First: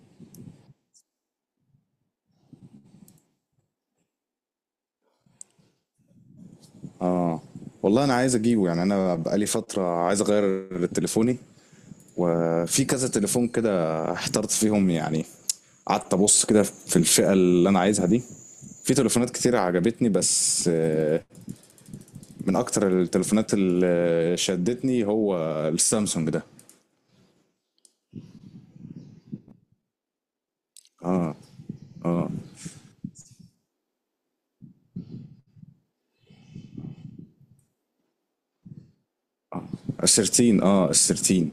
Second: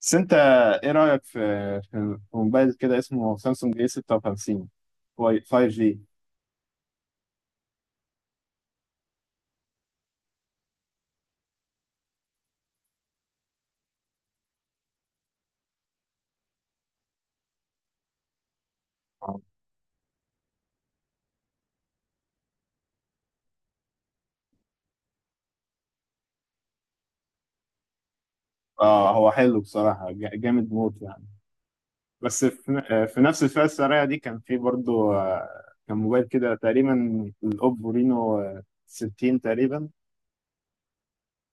بس انت، ايه رأيك في موبايل كده اسمه سامسونج اي 56 5G؟ اه، والله انا عايز اجيبه يعني. انا بقالي فتره عايز اغير تليفوني وفي كذا تليفون كده احترت فيهم يعني. قعدت ابص كده في الفئه اللي انا عايزها دي، في تليفونات كتير عجبتني بس من اكتر التليفونات اللي شدتني هو السامسونج ده اه، هو حلو بصراحة، جامد موت يعني. بس في نفس الفئة السعرية دي كان في برضو، كان موبايل كده تقريبا الاوبو رينو، 60 تقريبا. ال 13. اه ال 13.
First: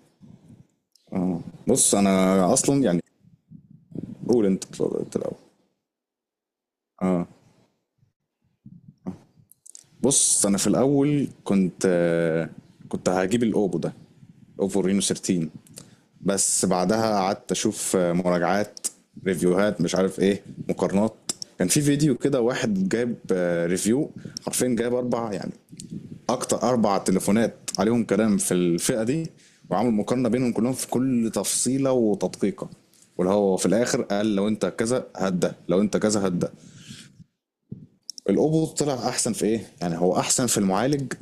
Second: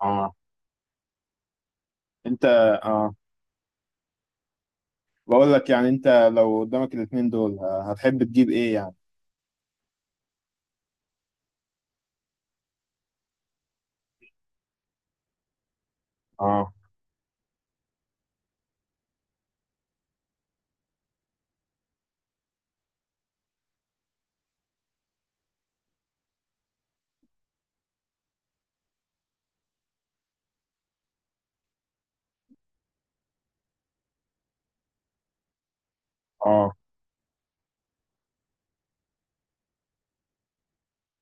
اه. بص انت. انا اصلا يعني، اه، قول انت الاول. بقول لك يعني، انت لو قدامك اه، الاتنين دول، هتحب تجيب ايه يعني؟ بص انا في الاول كنت هجيب الاوبو ده، اوبو رينو 13، بس اه. بعدها قعدت اشوف مراجعات، ريفيوهات مش عارف ايه، مقارنات. كان في فيديو كده واحد جايب ريفيو، حرفيا جايب اربع يعني اكتر اربع تليفونات عليهم كلام في الفئة دي، وعامل مقارنة بينهم كلهم في كل تفصيلة وتدقيقة، واللي هو في الاخر قال لو انت كذا هات ده، لو انت كذا هات ده. اه الاوبو طلع احسن في ايه؟ يعني هو احسن في المعالج،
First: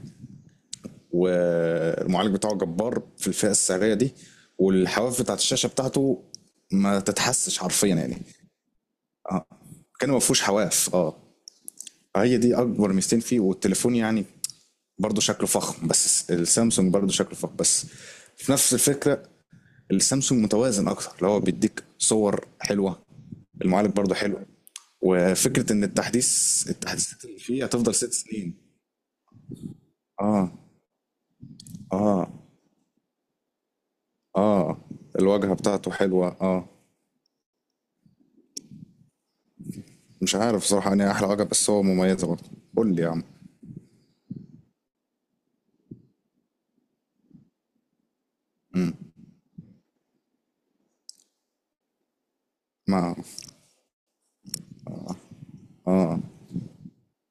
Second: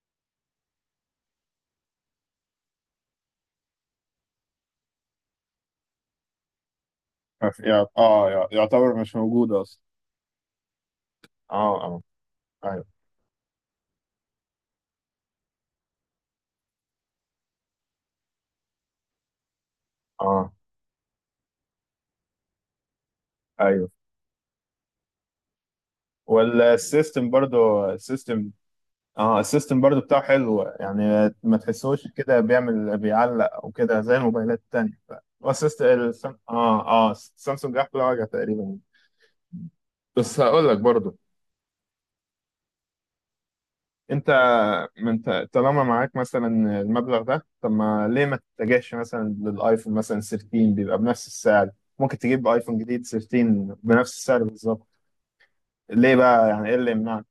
والمعالج بتاعه جبار في الفئة السعرية دي، والحواف بتاعت الشاشة بتاعته ما تتحسش حرفيا يعني. يعتبر مش اه، موجود اصلا. كان ما فيهوش حواف، اه. اه، اه، هي دي ايوه، اكبر ميزتين فيه، والتليفون يعني برضه شكله فخم، بس السامسونج برضه شكله فخم بس في نفس الفكرة. السامسونج اه، متوازن اكتر، اللي هو بيديك صور حلوة، ايوه. المعالج برضه حلو، وفكرة ان التحديث، التحديثات والسيستم اللي فيه برضو هتفضل ست السيستم. سنين اه، السيستم برضو بتاعه اه، حلو يعني، ما تحسوش اه، كده بيعلق او كده زي الموبايلات اه، التانية ف... هو الواجهة السيستم بتاعته حلوة، السام... اه. اه اه سامسونج احلى واجهة تقريبا. مش بس عارف هقول لك صراحة أنهي برضو. أحلى حاجة، بس هو مميزة برضه. قول لي يا عم. انت. ما انت طالما معاك مثلا المبلغ ده، طب ما ليه ما تتجهش مثلا للايفون مثلا 13؟ بيبقى بنفس السعر. ممكن تجيب ايفون جديد ما 13 بنفس السعر بالظبط. ليه بقى؟ يعني ايه اللي يمنعك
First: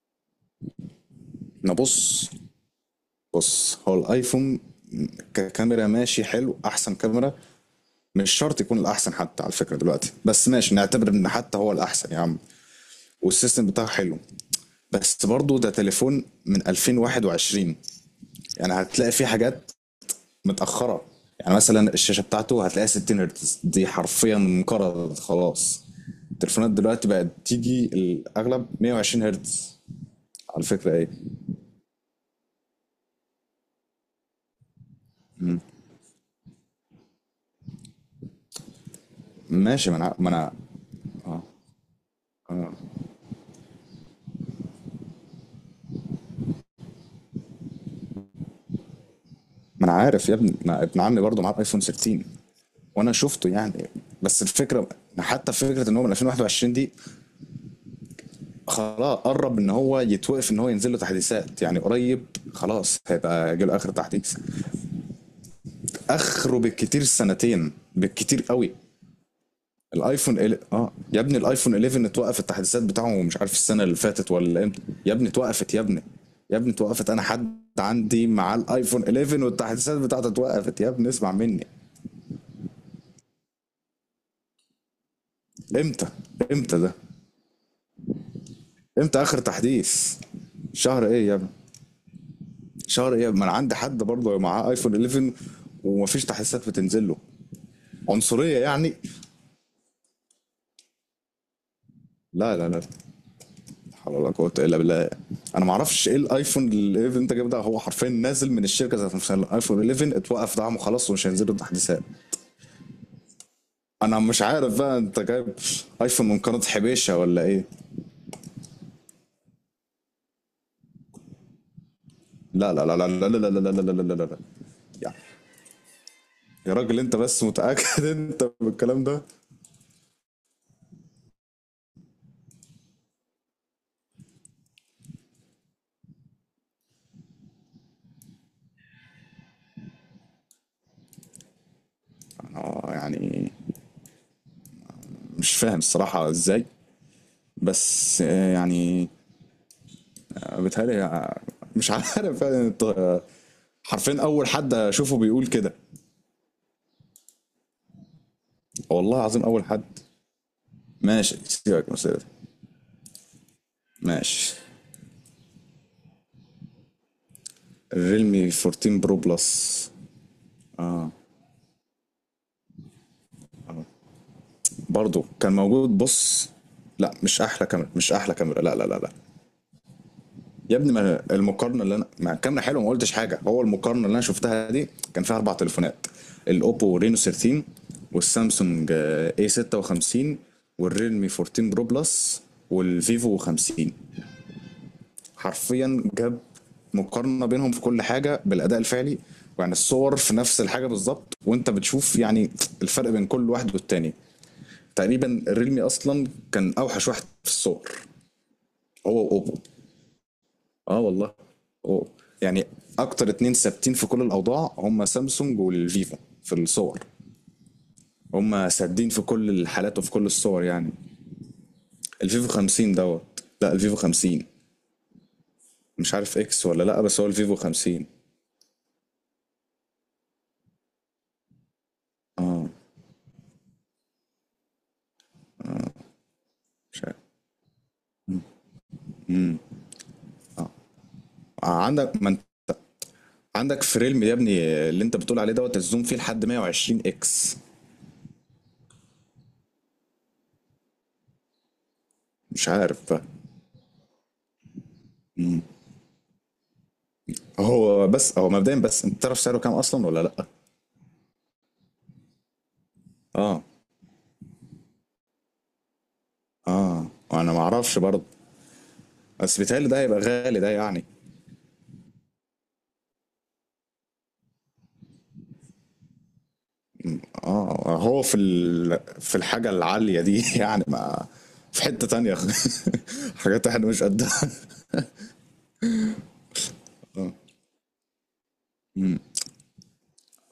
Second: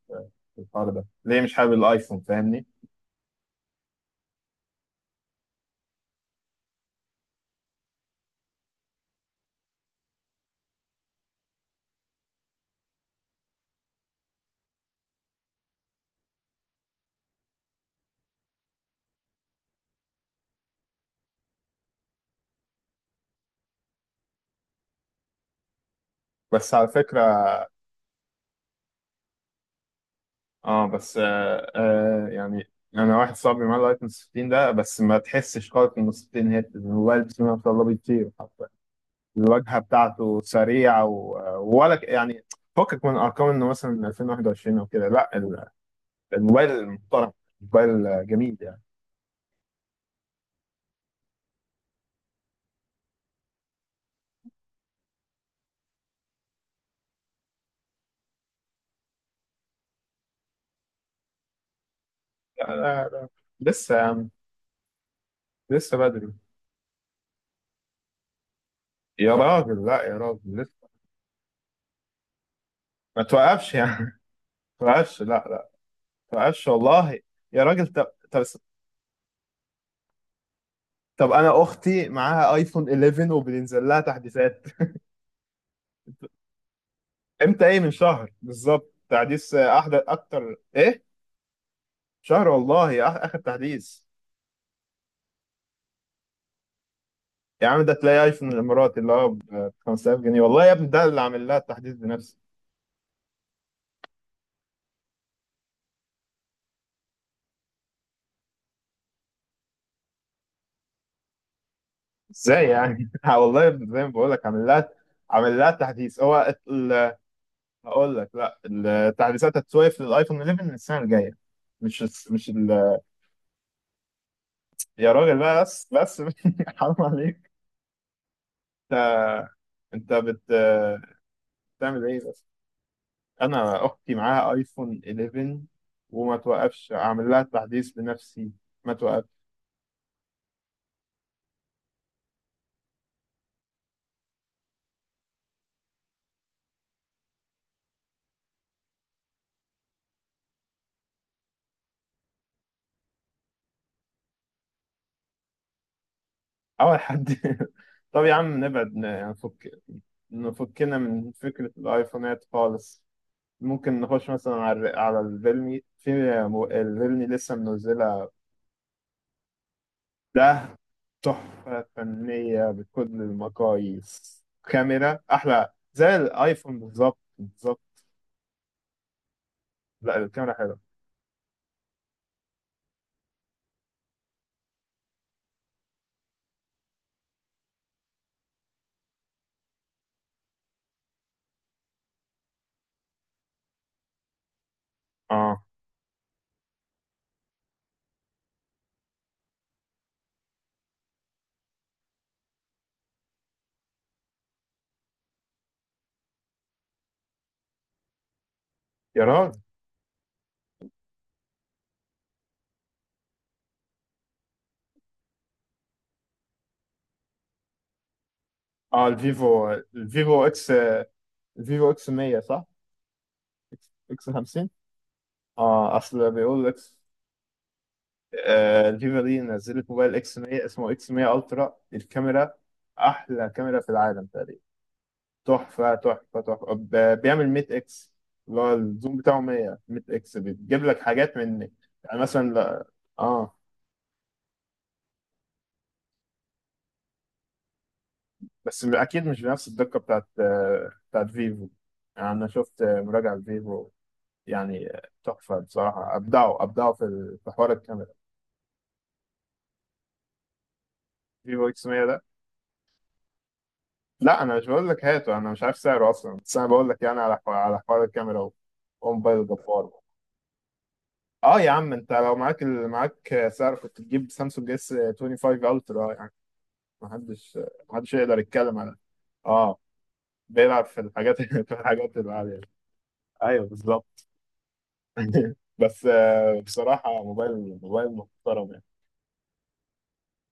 في الحوار ده؟ ليه مش حابب أنا الايفون؟ بص، فاهمني. بص هو الأيفون ككاميرا ماشي حلو، أحسن كاميرا، مش شرط يكون الأحسن حتى على فكرة دلوقتي، بس ماشي نعتبر إن حتى هو الأحسن يا عم، والسيستم بتاعه حلو، بس برضه ده تليفون من 2021. يعني هتلاقي فيه حاجات متأخرة. يعني مثلا الشاشة بتاعته هتلاقيها 60 هرتز، دي حرفيا انقرضت خلاص. التليفونات بس على دلوقتي بقت فكرة. تيجي الأغلب 120 هرتز. على اه، فكرة ايه؟ بس يعني انا واحد صاحبي معاه الايفون 16 ده، بس ما تحسش خالص انه 16 هيرتز. الموبايل بسم الله ما شاء الله بيطير حرفيا. الواجهه ماشي، ما انا ما بتاعته انا سريعه و... ولا يعني فكك من ارقام انه مثلا 2021 او كده. لا، الموبايل محترم، موبايل جميل يعني. ما انا عارف يا ابني. ما ابن عمي برضه معاه ايفون 13 وانا شفته يعني. بس الفكرة، حتى فكرة ان هو من 2021 دي، خلاص قرب ان هو يتوقف ان هو ينزل له تحديثات يعني، قريب لا خلاص لا لا، هيبقى جه له اخر لسه يا عم، تحديث. لسه بدري. اخره بالكتير سنتين، بالكتير قوي. يا راجل لا، يا راجل لسه. اه يا ابني، الايفون 11 اتوقف التحديثات بتاعه ما مش عارف توقفش السنه اللي يعني. ما فاتت ولا امتى يا توقفش، لا ابني، لا، اتوقفت يا ابني. ما يا توقفش ابني اتوقفت، والله. انا حد يا راجل طب، عندي طب مع الايفون 11 والتحديثات بتاعته اتوقفت يا ابني، طب، اسمع انا مني. اختي معاها ايفون 11 وبينزل لها تحديثات. امتى؟ امتى ده؟ امتى ايه؟ من شهر بالظبط امتى اخر تحديث، احدث، تحديث؟ اكتر ايه؟ شهر ايه يا ابني؟ شهر والله، شهر ايه، اخر ما انا عندي حد تحديث. برضه معاه ايفون 11 ومفيش تحديثات بتنزل له. يا عم، ده تلاقي ايفون من عنصريه يعني؟ الامارات اللي هو ب 5000 جنيه، والله يا ابني، ده اللي عامل لها التحديث بنفسه. لا لا لا، حول ولا قوة إلا بالله. أنا معرفش إيه الأيفون ال 11 اللي أنت جايبه ده، هو حرفيا نازل من الشركة ذات نفسها، الأيفون 11 اتوقف دعمه خلاص ومش هينزلوا التحديثات. ازاي يعني؟ والله يا ابني زي ما أنا بقول مش لك، عارف بقى أنت جايب عامل لها تحديث أيفون من هو قناة حبيشة ولا إيه؟ هقول لك لا، التحديثات هتسويف للايفون 11 السنه الجايه. مش الس- مش ال... لا لا لا لا لا لا لا لا لا لا لا لا لا لا. يا يعني راجل بقى، بس بس، يا حرام راجل أنت بس عليك. متأكد أنت بالكلام ده؟ انت. انت بت بتعمل ايه بس؟ انا اختي معاها ايفون 11 وما توقفش، اعمل لها تحديث بنفسي، ما توقف. أنا يعني مش فاهم الصراحة إزاي، بس بيتهيألي مش عارف يعني حرفيا أول حد أشوفه بيقول كده. اول حد؟ طب يا عم نبعد، والله العظيم أول حد. نفكنا من ماشي فكرة سيبك من السيرة دي. الايفونات خالص. ممكن نخش مثلا ماشي. على على الريلمي، في الريلمي لسه منزلة. الريلمي 14 برو بلس، ده تحفة فنية بكل المقاييس، كاميرا برضه كان احلى موجود، زي بص. الايفون لا بالظبط مش احلى كاميرا، بالظبط. مش احلى كاميرا، لا لا لا لا. لا، الكاميرا يا حلوة. ابني ما أنا المقارنه اللي انا، مع الكاميرا حلوه ما قلتش حاجه، هو المقارنه اللي انا شفتها دي كان فيها اربع تليفونات: الاوبو رينو 13، والسامسونج اي 56، والريلمي 14 برو بلس، والفيفو 50. اه، حرفيا جاب مقارنة بينهم في كل حاجة بالأداء الفعلي، يعني الصور في نفس الحاجة بالظبط وانت بتشوف يعني الفرق بين كل واحد والتاني. تقريبا الريلمي أصلا كان أوحش واحد في الصور، هو يا وأوبو. راجل. اه والله، أوبو. يعني أكتر اتنين ثابتين في كل الأوضاع هم سامسونج والفيفو، في الصور هم اه، سادين في كل الحالات وفي كل الصور يعني. الفيفو اكس 100 الفيفو صح؟ 50 دوت، لا اكس الفيفو 50، 50. اه، مش اصل عارف اكس بيقول ولا اكس. لا، بس هو الفيفو 50. آه، الفيفو دي نزلت موبايل اكس 100 اسمه اكس 100 الترا، الكاميرا احلى كاميرا في العالم تقريبا. تحفه تحفه تحفه، مش عارف. بيعمل 100 اكس. اللي هو الزوم بتاعه 100، 100 اكس، بتجيب لك حاجات من عندك، يعني ما انت مثلا اه، عندك فريلم يا ابني، اللي انت بتقول عليه دوت، الزوم فيه لحد 120 اكس. بس اكيد مش بنفس الدقه بتاعت فيفو. يعني انا مش شفت عارف بقى. مراجعه لفيفو، يعني تحفة بصراحة، أبدعوا أبدعوا في في حوار هو الكاميرا. بس هو مبدئيا، بس انت تعرف سعره كام اصلا ولا لا؟ فيفو إكس 100 ده؟ اه لا، أنا مش بقول لك هاته، أنا مش عارف سعره أصلا، بس أنا بقول لك اه، يعني على انا حوار، ما اعرفش برضه، الكاميرا. وموبايل بس بيتهيألي جبار. ده هيبقى غالي ده يعني. أه يا عم، أنت لو معاك معاك سعر، كنت تجيب سامسونج اس 25 الترا يعني. محدش اه محدش هو في يقدر يتكلم على. في الحاجه أه، العاليه دي يعني بيلعب في ما. الحاجات في في حته الحاجات تانية العالية. أيوه حاجات احنا مش بالظبط. قدها. بس بصراحة، موبايل موبايل محترم يعني.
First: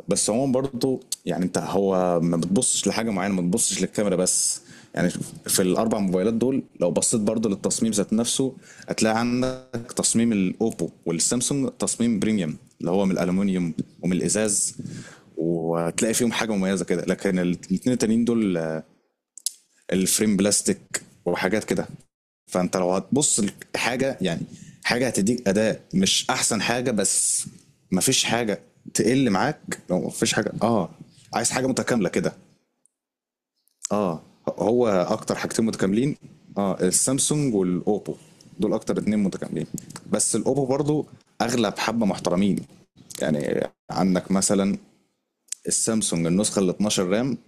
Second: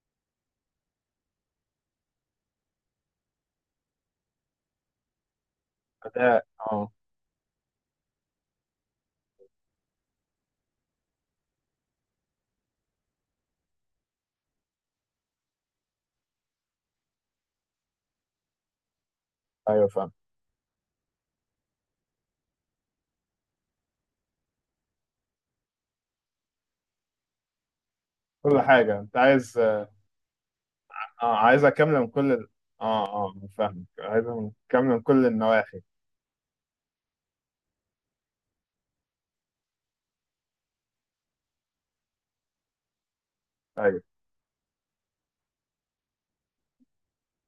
بس هو برضه يعني انت، هو ما بتبصش لحاجه معينه، ما بتبصش للكاميرا بس يعني. في الاربع موبايلات أداء. دول، أه، لو بصيت برضه للتصميم ذات نفسه، هتلاقي عندك تصميم الاوبو والسامسونج تصميم بريميوم اللي هو من الالومنيوم ومن الازاز، وهتلاقي فيهم حاجه مميزه كده، لكن الاثنين التانيين دول أيوه فاهم، الفريم بلاستيك وحاجات كده. فانت لو هتبص لحاجه يعني، حاجه هتديك اداء مش احسن حاجه بس، مفيش حاجه كل حاجة أنت تقل عايز. معاك لو مفيش حاجه، اه. اه، عايز حاجه عايزة كاملة من متكامله كل كده. اه اه فاهمك، اه، عايزة هو كاملة من كل اكتر حاجتين النواحي. متكاملين اه السامسونج والاوبو، دول اكتر اتنين متكاملين. بس الاوبو برضو اغلى بحبه محترمين. يعني ايوه. عندك مثلا السامسونج النسخه ال 12 رام،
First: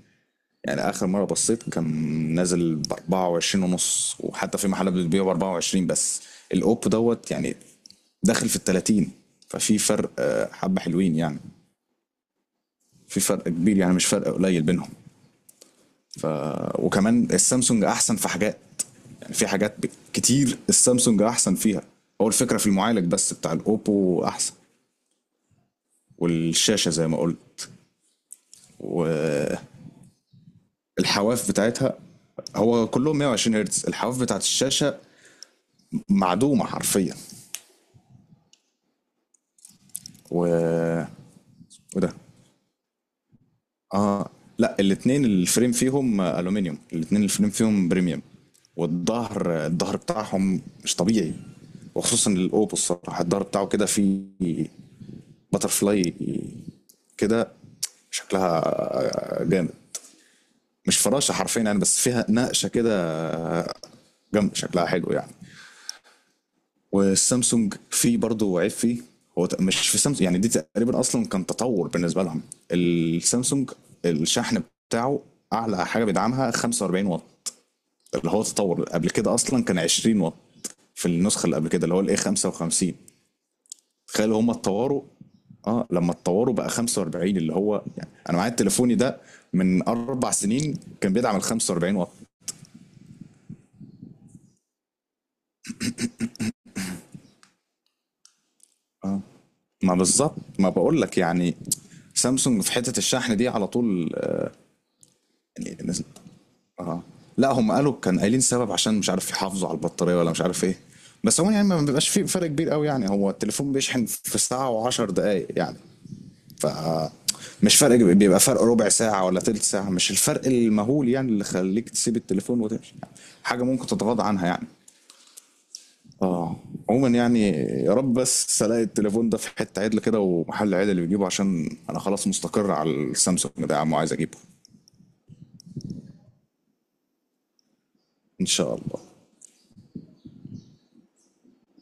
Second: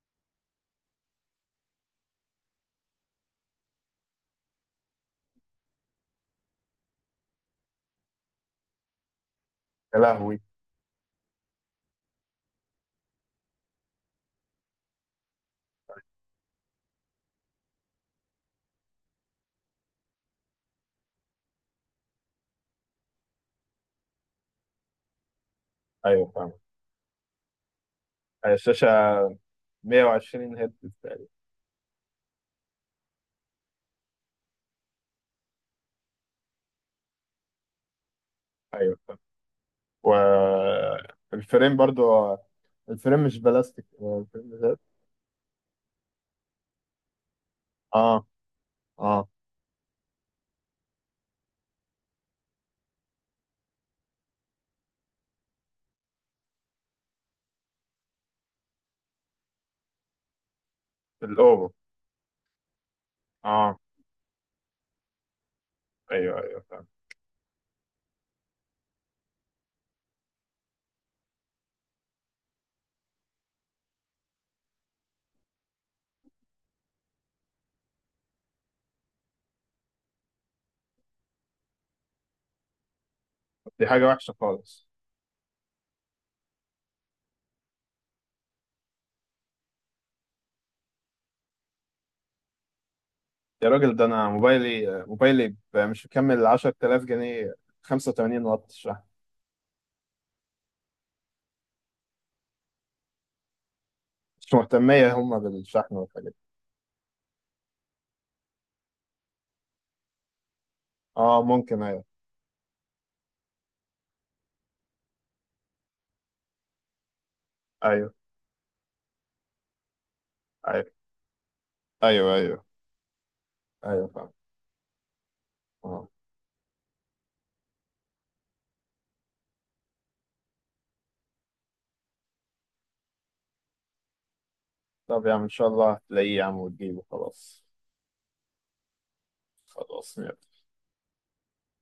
يعني اخر مره بصيت كان نازل ب 24 ونص، وحتى في محلات بتبيعه ب 24 بس. الاوب دوت يعني داخل في ال 30. ففي يا فرق لهوي. حبه حلوين يعني، في فرق كبير يعني مش فرق قليل بينهم. وكمان السامسونج احسن في حاجات، يعني في حاجات كتير السامسونج احسن فيها. هو الفكره في المعالج بس بتاع الاوبو احسن، ايوه فاهمك. والشاشه زي ما قلت هي الشاشة 120 هرتز تقريبا. والحواف بتاعتها، هو كلهم 120 هرتز، الحواف بتاعت الشاشه معدومه حرفيا. ايوه فاهم. و والفريم برضو، وده، الفريم مش بلاستيك، هو اه. الفريم لا ذات. الاثنين الفريم فيهم الومنيوم، الاثنين الفريم فيهم اه. بريميوم. اه، والظهر، الظهر بتاعهم مش طبيعي، وخصوصا الاوبو الصراحه الظهر بتاعه كده فيه باترفلاي كده، شكلها جامد، مش فراشه حرفيا الاوفر. يعني، بس فيها نقشه كده اه، جامده، شكلها حلو يعني. ايوه ايوه فاهم. والسامسونج في برضه عيب فيه، مش في سامسونج يعني، دي تقريبا اصلا كان تطور بالنسبه لهم. السامسونج الشحن بتاعه اعلى حاجه بيدعمها 45 واط، اللي هو تطور، قبل كده اصلا كان 20 واط في النسخه اللي قبل كده اللي هو الاي 55. دي حاجة تخيل وحشة هم خالص. اتطوروا، اه لما اتطوروا بقى 45، اللي هو يعني انا معايا تليفوني ده من 4 سنين كان بيدعم ال 45 واط. يا راجل، ده انا موبايلي، مش مكمل 10,000 جنيه، 85 واط شحن. اه، ما بالظبط، ما بقول لك يعني سامسونج في حته الشحن دي على طول مش مهتمية هما يعني. بالشحن والحاجات دي. اه، لا هم قالوا، كان قايلين سبب عشان مش عارف يحافظوا على البطارية ولا مش عارف ايه. بس اه، هو يعني ما ممكن. ايوه بيبقاش في فرق كبير قوي يعني، هو التليفون بيشحن في ساعة و10 دقايق يعني، ف مش فرق، ايوه بيبقى فرق ربع ساعة ولا تلت ساعة، مش الفرق ايوه، المهول يعني اللي خليك تسيب ايوه التليفون ايوه وتمشي يعني، حاجة ممكن ايوه تتغاضى فاهم. عنها يعني. اه. اه، عموما يعني يا رب بس الاقي التليفون ده في حتة عدل كده ومحل عدل اللي بيجيبه، عشان انا خلاص مستقر على السامسونج ده يا عم، وعايز اجيبه. طب يا عم، ان شاء الله هتلاقيه يا عم وتجيبه. خلاص. ان شاء الله. خلاص.